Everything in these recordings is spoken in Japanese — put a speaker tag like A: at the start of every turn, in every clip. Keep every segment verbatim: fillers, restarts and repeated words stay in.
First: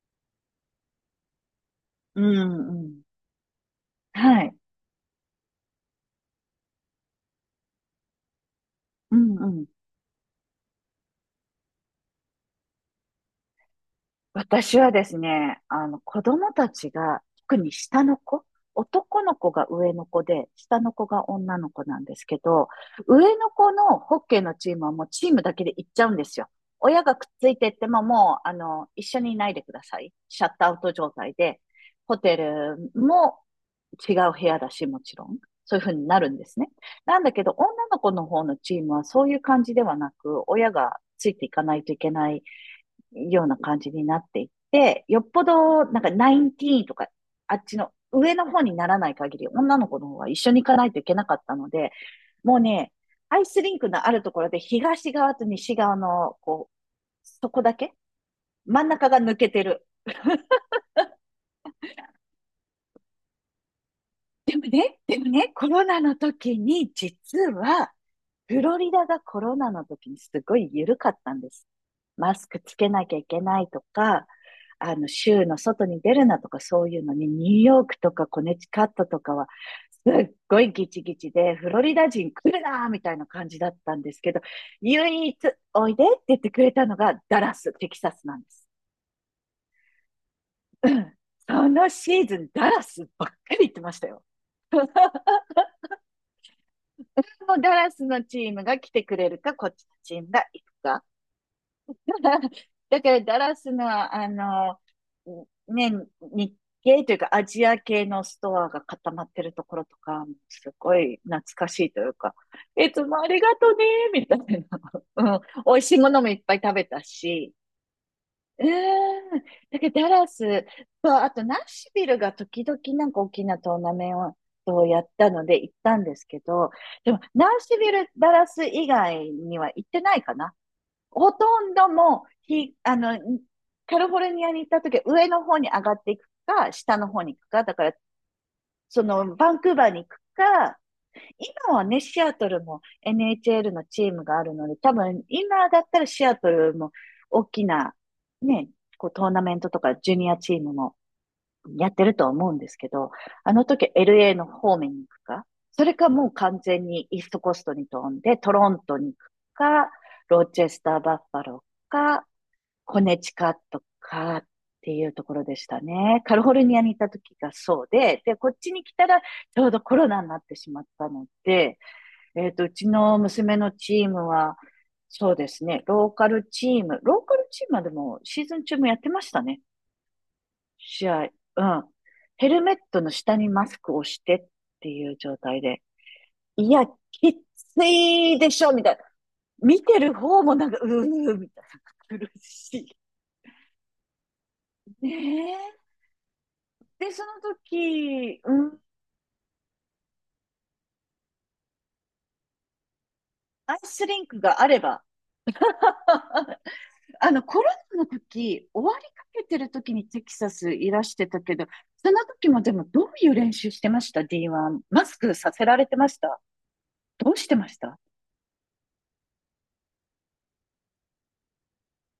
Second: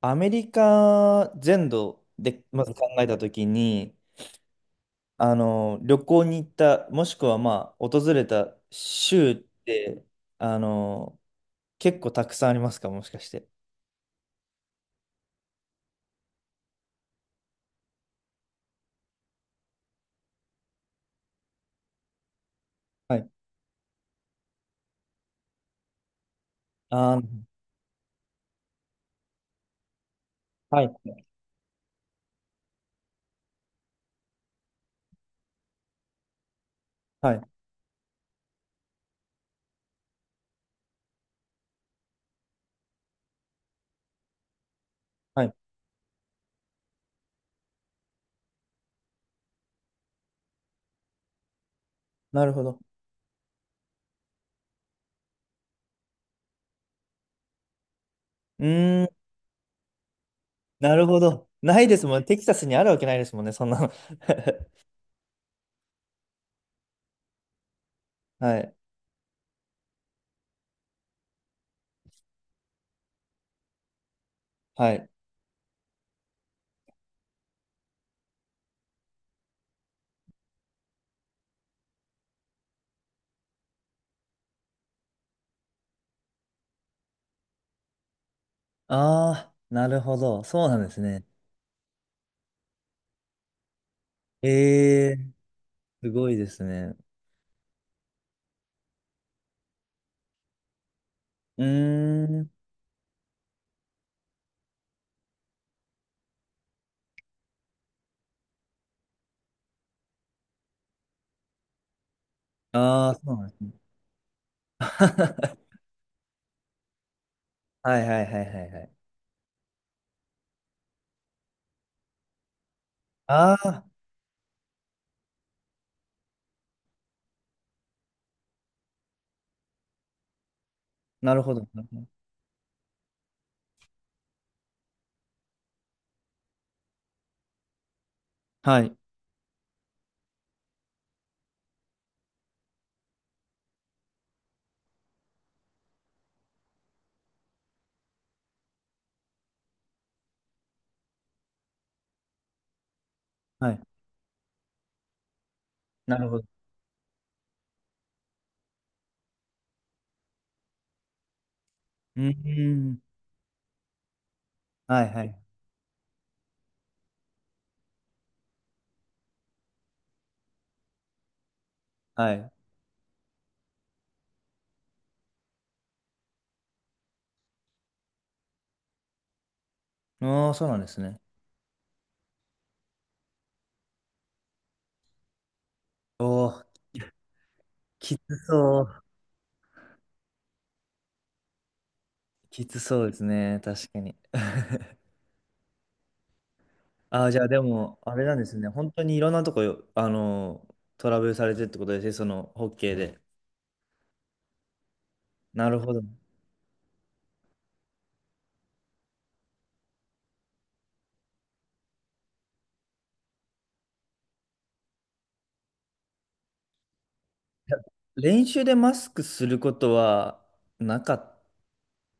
A: アメリカ全土
B: う
A: でまず考
B: んうん。
A: えたときに、
B: はい。
A: あの、旅行に行った、もしくはまあ、訪れた
B: う
A: 州
B: ん
A: っ
B: うん。
A: て、あの、結構たくさんありますか、もしかして。
B: 私はですね、あの、子供たちが、特に下の子、男の子が上の子で、下の子が女の子なんですけど、
A: はい。
B: 上の子のホッケーのチームはもうチームだけで行っちゃうんですよ。親が
A: あー、
B: くっついてってももう、あの、一緒にいないでください。シャットアウ
A: は
B: ト
A: い。
B: 状態で、ホテルも違う部屋だし、もちろん。そういうふうになるんですね。なんだ
A: はい。
B: けど、女の子の方のチームはそういう感じではなく、親がついていかないといけないような感じになっていって、よっぽ
A: はい。
B: ど、なんか、ナインティーンとか、あっちの上の方にならない限り、女の子の方は一緒に行かないといけなかったので、
A: なる
B: もう
A: ほど。
B: ね、アイスリンクのあるところで東側と西側の、こう、そこだけ
A: う
B: 真ん
A: ー
B: 中が
A: ん、
B: 抜けてる。
A: なるほど。ないですもんね。テキサスにあるわけないですもんね、そんなの。
B: ね、でもね、コロナの時に、実は、
A: は
B: フ
A: い。
B: ロリダがコロナの時にすごい緩かったんです。マスクつけなきゃいけないとか、
A: は
B: あの、
A: い。
B: 州の外に出るなとかそういうのに、ニューヨークとかコネチカットとかは、すっごいギチギチで、フロリダ人来るなーみたいな感じだったんですけど、唯一おいでって言ってくれたのがダラス、テキサスなんです。
A: ああ、なるほど。そうなん
B: う
A: です
B: ん。
A: ね。
B: そのシーズン、ダラスばっかり行ってましたよ。
A: ええ、すごいですね。
B: ダラスのチームが来てくれるか、こっちのチームが行くか。
A: うーん。
B: だからダラスの、あの、ね、日系というかアジア系のストアが固まってるところとか、すごい懐かしいというか、いつ
A: ああ、
B: もあ
A: そう
B: り
A: な
B: が
A: んですね。
B: とね、みたいな。うん。美味しいものもいっぱい食べたし、
A: はいはいはいは
B: う
A: いはい。
B: ーん。だけど、ダラスと、あと、ナッシュビルが時々なんか大き
A: あ
B: なトー
A: あ、
B: ナメントをやったので行ったんですけど、でも、ナッシュビル、ダラス以外には行ってないかな。ほ
A: なるほ
B: と
A: ど。
B: ん
A: な
B: ど
A: るほど。
B: もう、ひ、あの、カリフォルニアに行った時は上の方に上がっていくか、下の方に行くか、だから、
A: はい。
B: その、バンクーバーに行くか、今はね、シアトルも エヌエイチエル のチームがあるので、多分今だったらシアトルも大きなね、こうトーナメントとかジュニアチームもやってると思うんですけど、あの
A: はい。
B: 時 エルエー の方面に行くか、それか
A: な
B: も
A: る
B: う
A: ほ
B: 完
A: ど。
B: 全にイーストコーストに飛んでトロントに行くか、ロチェスターバッファロー
A: う
B: か、
A: ーん。
B: コネチカットかって
A: は
B: い
A: い
B: うと
A: は
B: こ
A: い。
B: ろでしたね。カリフォルニアにいた時がそうで、で、こっちに来たらちょうどコロナになってしまったので、
A: は
B: え
A: い。
B: っと、うちの娘のチームは、そうですね、ローカルチーム、ローカルチームはでもシーズン中もやってましたね、
A: ああ、そうなんです
B: 試
A: ね。
B: 合。うん。ヘルメットの下にマスクをしてっていう状態で、
A: おお、
B: いや、きつ
A: きつ
B: いでしょ、
A: そ
B: みたいな。
A: う。
B: 見てる方もなんか、うー、みたいな。苦
A: きつ
B: し
A: そうですね。確かに。
B: い。ねえ。で、そ
A: ああ、じ
B: の
A: ゃあでも、あれなん
B: 時、
A: です
B: う
A: ね。
B: ん、
A: 本当にいろんなとこよ、あの、トラブルされてってことですね。その、ホッケーで。
B: アイスリンクがあれば
A: なるほど。い
B: あの、コロナの時、終わりかけてる時にテキサスいらしてたけど、その時もでもどういう練習してました？ ディーワン。マスクさせられてましたどうしてま
A: や
B: した
A: 練習でマスクすることはなかっ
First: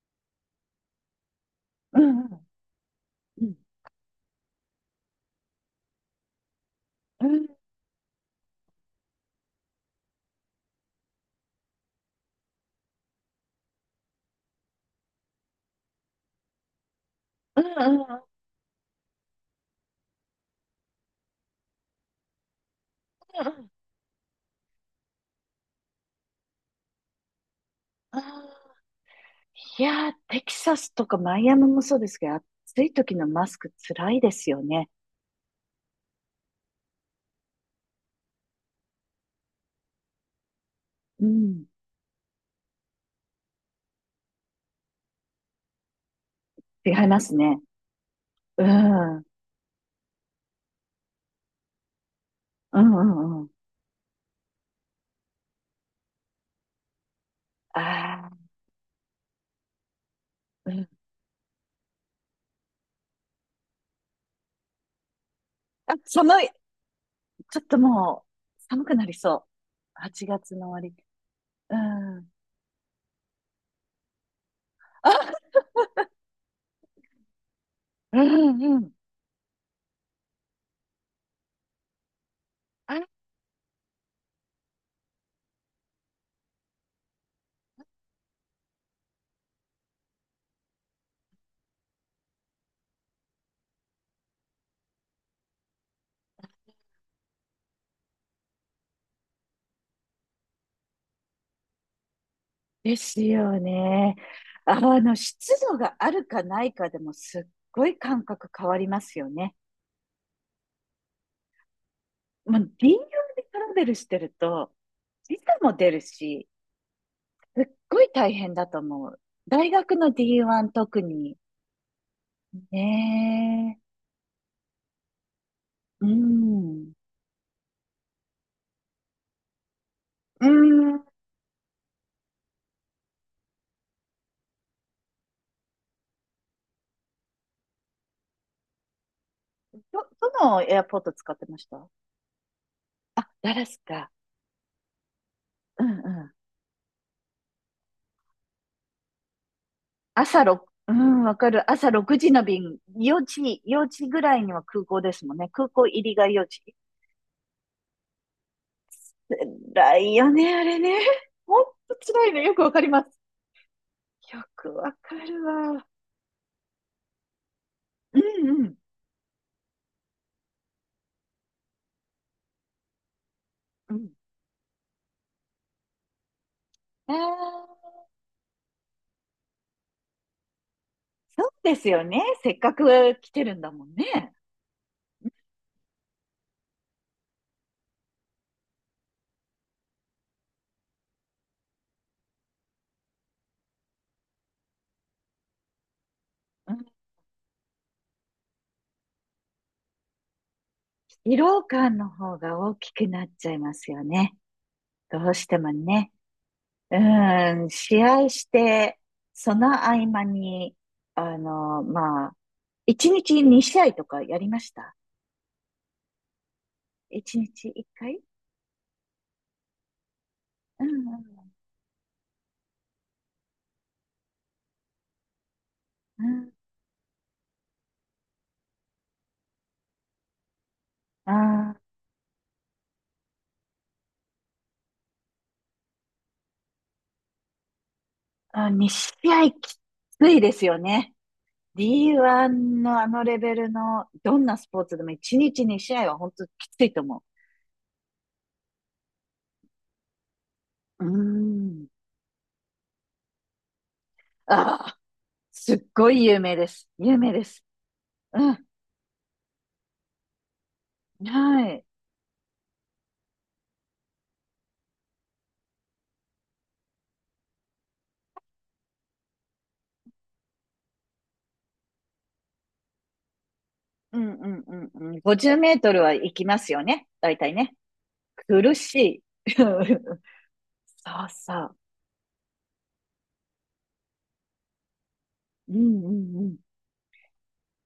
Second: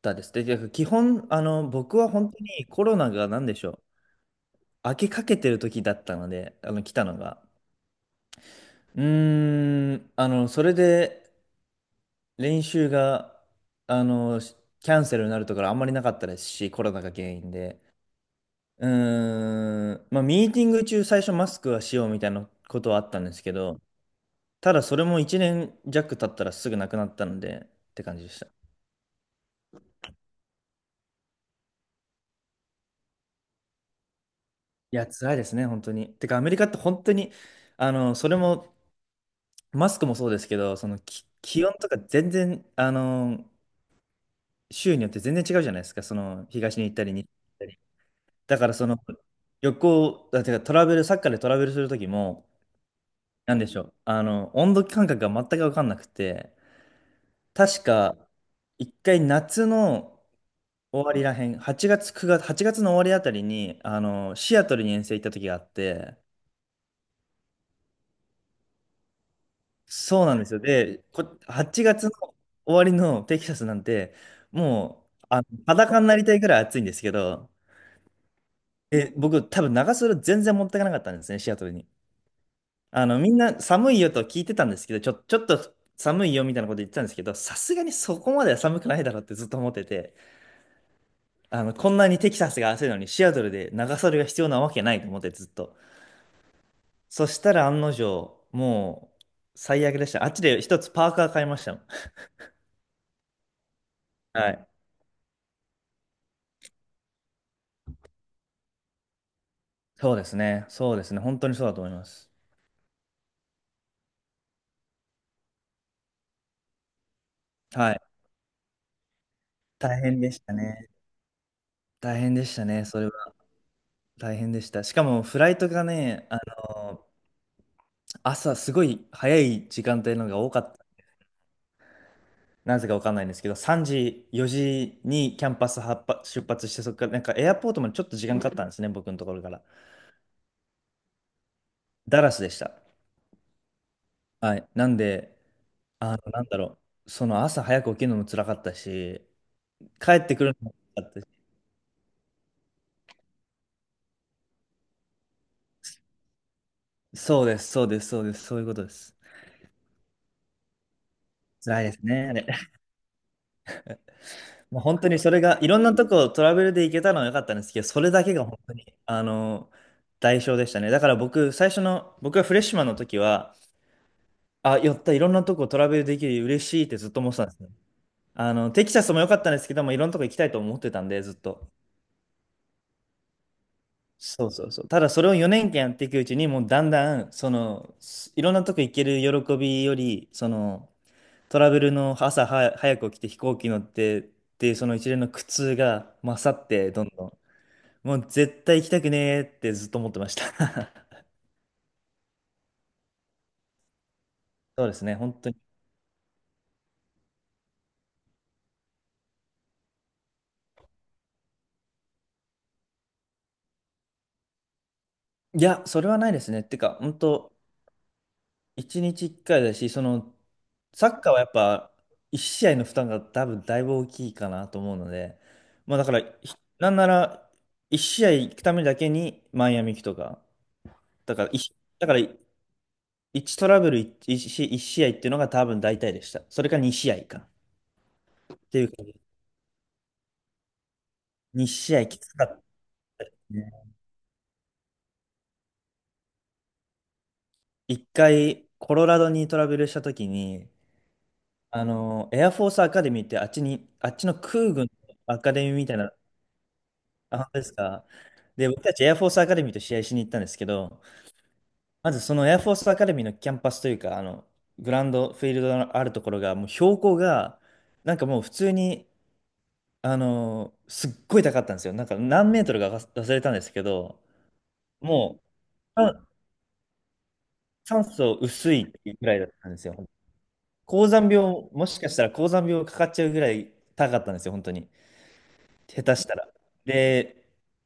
A: たですね。で、基本、あの、僕
B: う
A: は
B: んう
A: 本当
B: ん。
A: にコロナが
B: う
A: 何
B: ん。
A: でしょう。開けかけてる時だったので、あの、来たの
B: う
A: が。
B: ん。
A: うーん、あの、それで練習が、あの、しキャンセルになるところあんまりなかったですし、コロナが原因
B: うん。
A: で。
B: うん。う
A: うーん、まあ、ミーティング中最初マスクはしようみたいなことはあったんです
B: んう
A: け
B: ん。
A: ど、ただそれもいちねん弱経ったらすぐなくなったので、って感
B: あー、
A: じでした。い
B: いやー、テキサスとかマイアミもそうですけど、暑い時のマスクつらいですよね。
A: や、辛いですね、本当に。てか、アメリカって本当に、あの、それも、マスクもそうですけど、その、
B: う
A: き
B: ん。
A: 気温とか全然、あの、州によって全然違うじゃないですか、その東に
B: 違
A: 行った
B: い
A: り
B: ま
A: 西に
B: す
A: 行っ
B: ね。
A: たり。だ
B: う
A: からその
B: ん。うん
A: 旅行、だからトラベル、サッカーでトラベルする時も、
B: うんうん。
A: なんでしょう、あの、温度感覚が全く分かんなくて、確か
B: ああ、
A: 一回夏の
B: うん。
A: 終わりらへん、はちがつ、くがつ、はちがつの終わりあたりに、あの、シアトルに遠征行った時があっ
B: あ、
A: て、
B: 寒い。ちょっともう、寒くなりそう。
A: そ
B: 8
A: うなんです
B: 月
A: よ。
B: の終わり。
A: で、こ、
B: う
A: はちがつの
B: ん。
A: 終わりのテキサスなんて、もう、あの、
B: あ、
A: 裸になりたいぐらい暑いんですけど、
B: うんうん。
A: え、僕、多分長袖全然持ってかなかったんですね、シアトルに。
B: あ、
A: あの、みんな寒いよと聞いてたんですけど、ちょ、ちょっと寒いよみたいなこと言ってたんですけど、さすがにそこまでは寒くないだろうってずっと思ってて、あの、こんなにテキサスが暑いのにシアトルで長袖が必要なわけないと思ってずっと。そしたら案の定、もう最悪でした。あっちで一つパーカー買いましたもん。
B: ですよね。
A: はい。
B: あの、湿度があるかないかでもすっごい感覚変わりますよね。
A: そうですね。そうですね。本当にそうだと思います。
B: もう林業でトラベルしてると、時差も出るし、すっ
A: は
B: ご
A: い。
B: い大変だと思う。大学
A: 大
B: の
A: 変でした
B: ディーワン
A: ね。
B: 特に。
A: 大変でしたね。それは
B: ね
A: 大変でした。しかもフライトが
B: え。う
A: ね、あ
B: ん。
A: の朝すごい早い時間帯のが
B: う
A: 多かった。
B: ん。
A: なぜかわかんないんですけど、さんじ、よじにキャンパス発発出発して、そこからなんかエアポートまでちょっと時間かかったんですね、僕のところから。
B: ど、どのエアポート使ってました？
A: ダラスでした。
B: あ、ダラスか。
A: はい。なんで、
B: うん
A: あの、
B: うん。
A: なんだろう、その朝早く起きるのも辛かったし、帰って
B: 朝
A: くる
B: ろく、
A: のも
B: う
A: 辛かった
B: ん、
A: し、
B: わかる。朝ろくじの便、よじ、よじぐらいには空港ですもんね。空港入りがよじ。
A: そうです、そうです、そうです、そういうことです。
B: 辛いよね、あれね。ほん
A: 辛いで
B: と
A: す
B: 辛
A: ね、
B: い
A: あ
B: ね
A: れ。
B: よくわか ります。よく
A: もう
B: わ
A: 本当
B: か
A: にそれ
B: る
A: が、いろん
B: わ。
A: なとこをトラベルで行けたのは良かったんですけど、それ
B: う
A: だけが
B: ん
A: 本
B: う
A: 当
B: ん。
A: に、あの、代償でしたね。だから僕、最初の、僕がフレッシュマンの時は、
B: うん。
A: あ、寄った、いろんなとこトラベルできる、嬉しいってずっ
B: あ
A: と思ってたんですね。
B: あ、
A: あの、テキサスも良かったんですけども、いろんなとこ行きたいと思ってたんで、ずっ
B: そう
A: と。
B: ですよね。せっかく来てるんだもんね。
A: そうそうそう。ただ、それをよねんかんやっていくうちに、もうだんだん、その、すいろんなとこ行ける喜びより、その、トラベルの朝は早く起きて飛行機乗ってっていう、その一連の苦痛が勝っ
B: うん、
A: て、どんどん。もう絶対行きたくねーってずっと思ってました。
B: 疲労感の方が大きくなっちゃいますよね。
A: そうですね、
B: どう
A: 本
B: し
A: 当
B: て
A: に。
B: もね。うん、試合して、その合間に、あの、まあ、一日に試合とかやりました？
A: いや、それはないですね。てか、本
B: 一
A: 当
B: 日いっかい
A: 一日一回だし、その、
B: うん
A: サ
B: う
A: ッカーはや
B: ん
A: っぱ、一試合の負担が多分だいぶ大きいかなと思うので、まあだから、
B: うん。
A: ひなんなら、一試合行くためだけにマイアミ行くとか、だから一、
B: あ
A: い
B: ー
A: だから一トラブル一一試一試合っていうのが多分大体でした。それかに試合か。っ
B: あ、
A: てい
B: に
A: うか、
B: 試合きついですよね。
A: に試合きつかった
B: ディーワン のあのレベル
A: ね。
B: のどんなスポーツでも一日に試合は本当きついと思
A: 一回、コロラドにトラベルした時に、
B: う。うー
A: あ
B: ん。
A: の、エアフォースアカデミーってあっちに、あっちの空
B: あ
A: 軍
B: あ、
A: のアカデミ
B: す
A: ーみ
B: っ
A: たい
B: ご
A: な、
B: い有名です。有名
A: あ、
B: で
A: 本当で
B: す。
A: すか。
B: うん。
A: で、僕たちエアフォースアカデミーと試合しに行ったんですけど、
B: はい。
A: まずそのエアフォースアカデミーのキャンパスというか、あの、グラウンド、フィールドのあるところが、もう標高が、なんかもう普通に、あの、すっごい高かったんですよ。なんか何メートルか忘れたんですけ
B: う
A: ど、
B: んうんうんうん。
A: も
B: ごじゅうメートル
A: う、
B: は
A: あ
B: 行きますよね。大体ね。
A: 酸素薄
B: 苦
A: い
B: し
A: ぐらいだっ
B: い。
A: たんで
B: そ
A: すよ。
B: う
A: 高山
B: そ
A: 病、
B: う。
A: もしかしたら高山病かかっちゃうぐらい高かったんですよ、本当に。
B: う
A: 下
B: ん
A: 手した
B: う
A: ら。
B: ん
A: で、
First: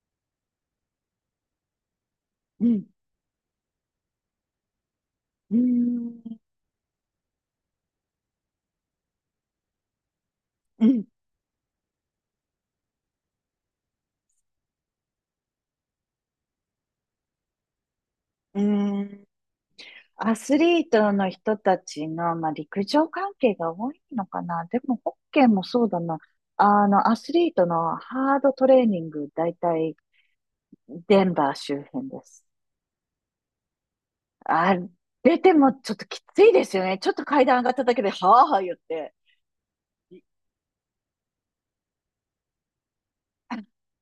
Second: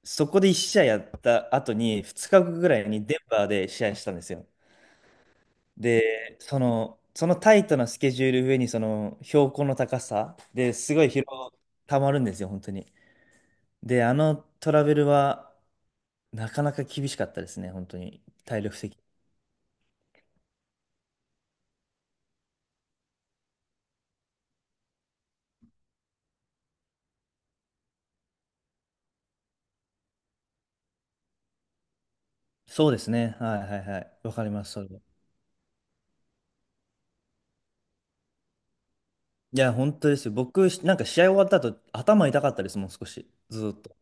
A: そこでいち試合やった後に、ふつかご
B: う
A: ぐら
B: ん。
A: いにデンバーで試合したんですよ。
B: うん。
A: で、その、そのタイトなスケジュール上に、その標高の高さで
B: うん。う
A: すご
B: ん。
A: い疲労たまるんですよ、本当に。で、あのトラベルは、なかなか厳しかったですね、本当に。
B: う
A: 体力的に。
B: ん。アスリートの人たちの、まあ、陸上関係が多いのかな。でも、ホッケーもそうだな。あの、アスリートのハードトレーニング、だいたいデンバー周辺です。
A: そうですね。はいはいはい。わかります、
B: あ、
A: それは。
B: 出てもちょっときついですよね。ちょっと階段上がっただけで、はあはあ言って、
A: いや、本当で
B: い
A: すよ。僕、なんか試合終わった後、頭痛かったです、もう少し。ずーっと。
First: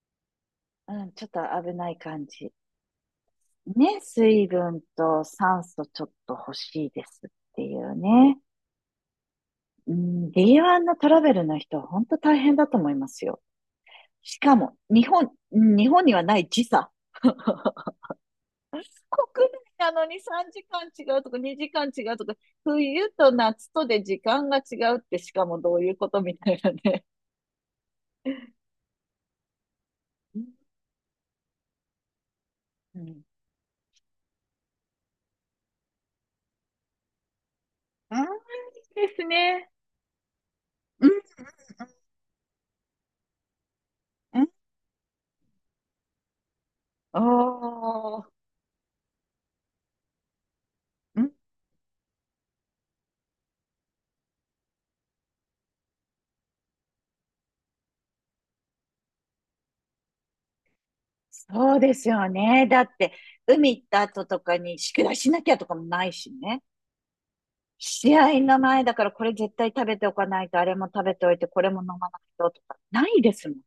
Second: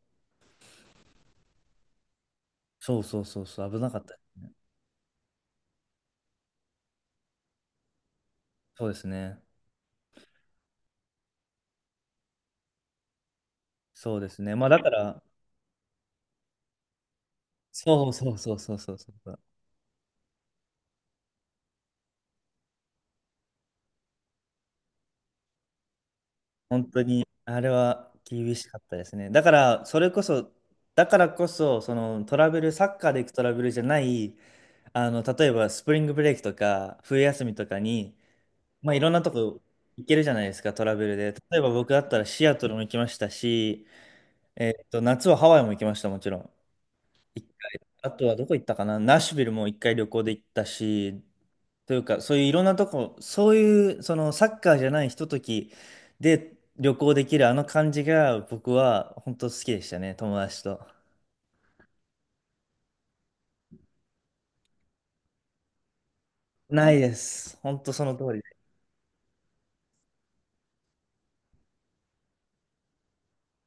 B: うん、ちょっと危ない感じ。
A: そうそうそうそう、危なか
B: ね、
A: った。
B: 水分と酸素ちょっと欲しいですっていうね。
A: そうですね。
B: うん、ディーワン のトラベルの人は本当大変だと思いますよ。
A: そうで
B: し
A: す
B: か
A: ね。まあ
B: も、
A: だか
B: 日
A: ら、
B: 本、うん、日本にはない時差。
A: そうそうそうそうそうそう。
B: 国内なのにさんじかん違うとかにじかん違うとか、冬と夏とで時間が違うってしかもどういうことみたいな
A: 本当
B: ね。
A: に、あれは厳しかったですね。だから、それこ
B: うん。
A: そ、だからこそ、そのトラベル、サッ
B: う
A: カーで
B: ん、
A: 行くトラベルじゃない、あの、例えばスプリングブレイクとか、冬休みとかに、まあいろん
B: で
A: な
B: す
A: とこ
B: ね。
A: 行けるじゃないですか、トラベルで。例えば僕だったらシアトルも行きましたし、
B: うん。
A: えっと、夏はハワイも行きました、もちろん。
B: お
A: 一回あ
B: ー。
A: とはどこ行ったかな、ナッシュビルも一回旅行で行ったし、というか、そういういろんなとこ、そういう、そのサッカーじゃないひとときで旅行できるあの感じが僕は本当好きでしたね、友達と。
B: そうですよね。だって、海行った後とかに宿題しなきゃとかもないしね。
A: ないです。本当その
B: 試
A: 通
B: 合
A: りで。
B: の前だからこれ絶対食べておかないと、あれも食べておいて、これも飲まないととか、ないですもん。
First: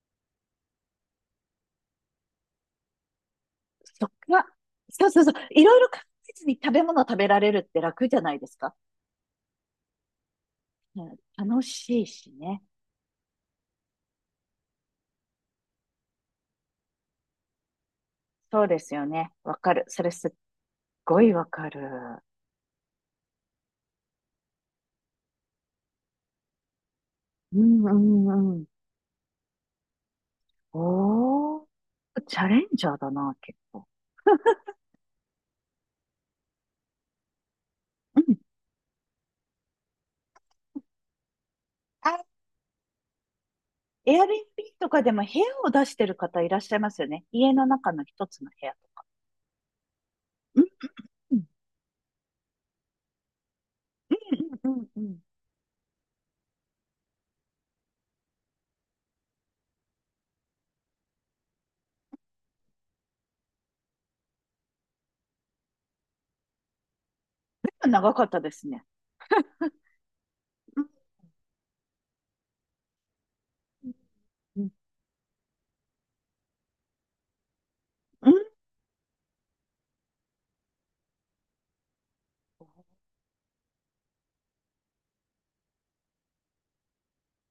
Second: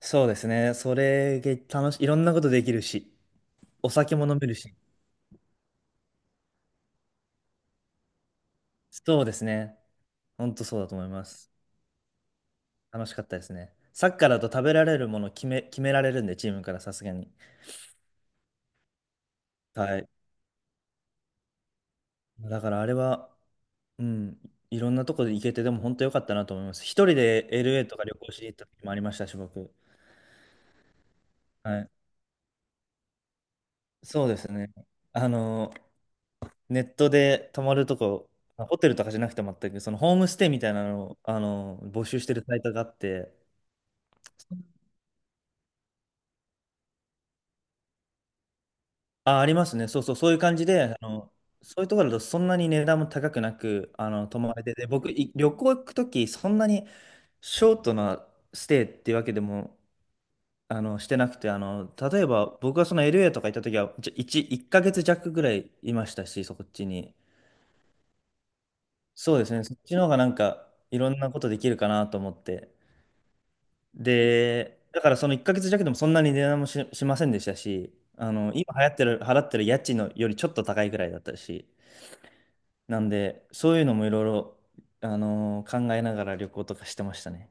A: そうですね。それが楽しい。いろんなことできるし、お
B: そっ
A: 酒も飲
B: か。
A: めるし。
B: そうそうそう。いろいろ考えずに食べ物食べられるって楽じゃないですか。
A: そうですね。本当そうだと
B: う
A: 思い
B: ん、
A: ます。
B: 楽しいしね。
A: 楽しかったですね。サッカーだと食べられるもの決め、決められるんで、チームからさすがに。
B: そうですよね。わかる。
A: は
B: そ
A: い。
B: れすっごいわかる。
A: だからあれは、うん、いろんなとこで行けて、でも本当良かったなと思います。一人で
B: うん
A: エルエー
B: う
A: とか旅行しに
B: ん
A: 行っ
B: うん。
A: た時もありましたし、僕。
B: おー、
A: はい。
B: チャレンジャーだな、結構。
A: そうですね。あの、ネットで泊まると
B: う
A: こ、
B: ん。
A: ホテルとかじゃなくて全く、そのホームステイみたいなのを、あの、募集してるサイトがあって、
B: エアビービーとかでも部屋を出してる方いらっしゃいますよね。家の中の一つの部屋と。
A: あ、ありますね。そうそう、そういう感
B: うん、
A: じで、あの、
B: うん、
A: そういうところだとそんなに値段も高くなく、あの、泊まれ
B: う
A: て
B: ん、
A: て、
B: う
A: 僕、
B: ん、
A: い旅行行くとき、そんなにショートなステイっていうわけでもあの、してなくて、あの、例えば僕がその エルエー とか行った時は、じゃ1、いっかげつ弱ぐらいいましたし、そこっちに。
B: うん。長かったですね。
A: そうですね、そっちの方がなんか
B: うん、
A: いろんなことできるかなと思って。
B: うん、うん。
A: で、だからそのいっかげつ弱でもそんなに値段もし、しませんでしたし、
B: う
A: あ
B: ん
A: の、今流行ってる、払ってる家賃のよりちょっと高いぐらいだったし、なんで、そういうのもいろいろ、あの考えながら旅行とかしてましたね。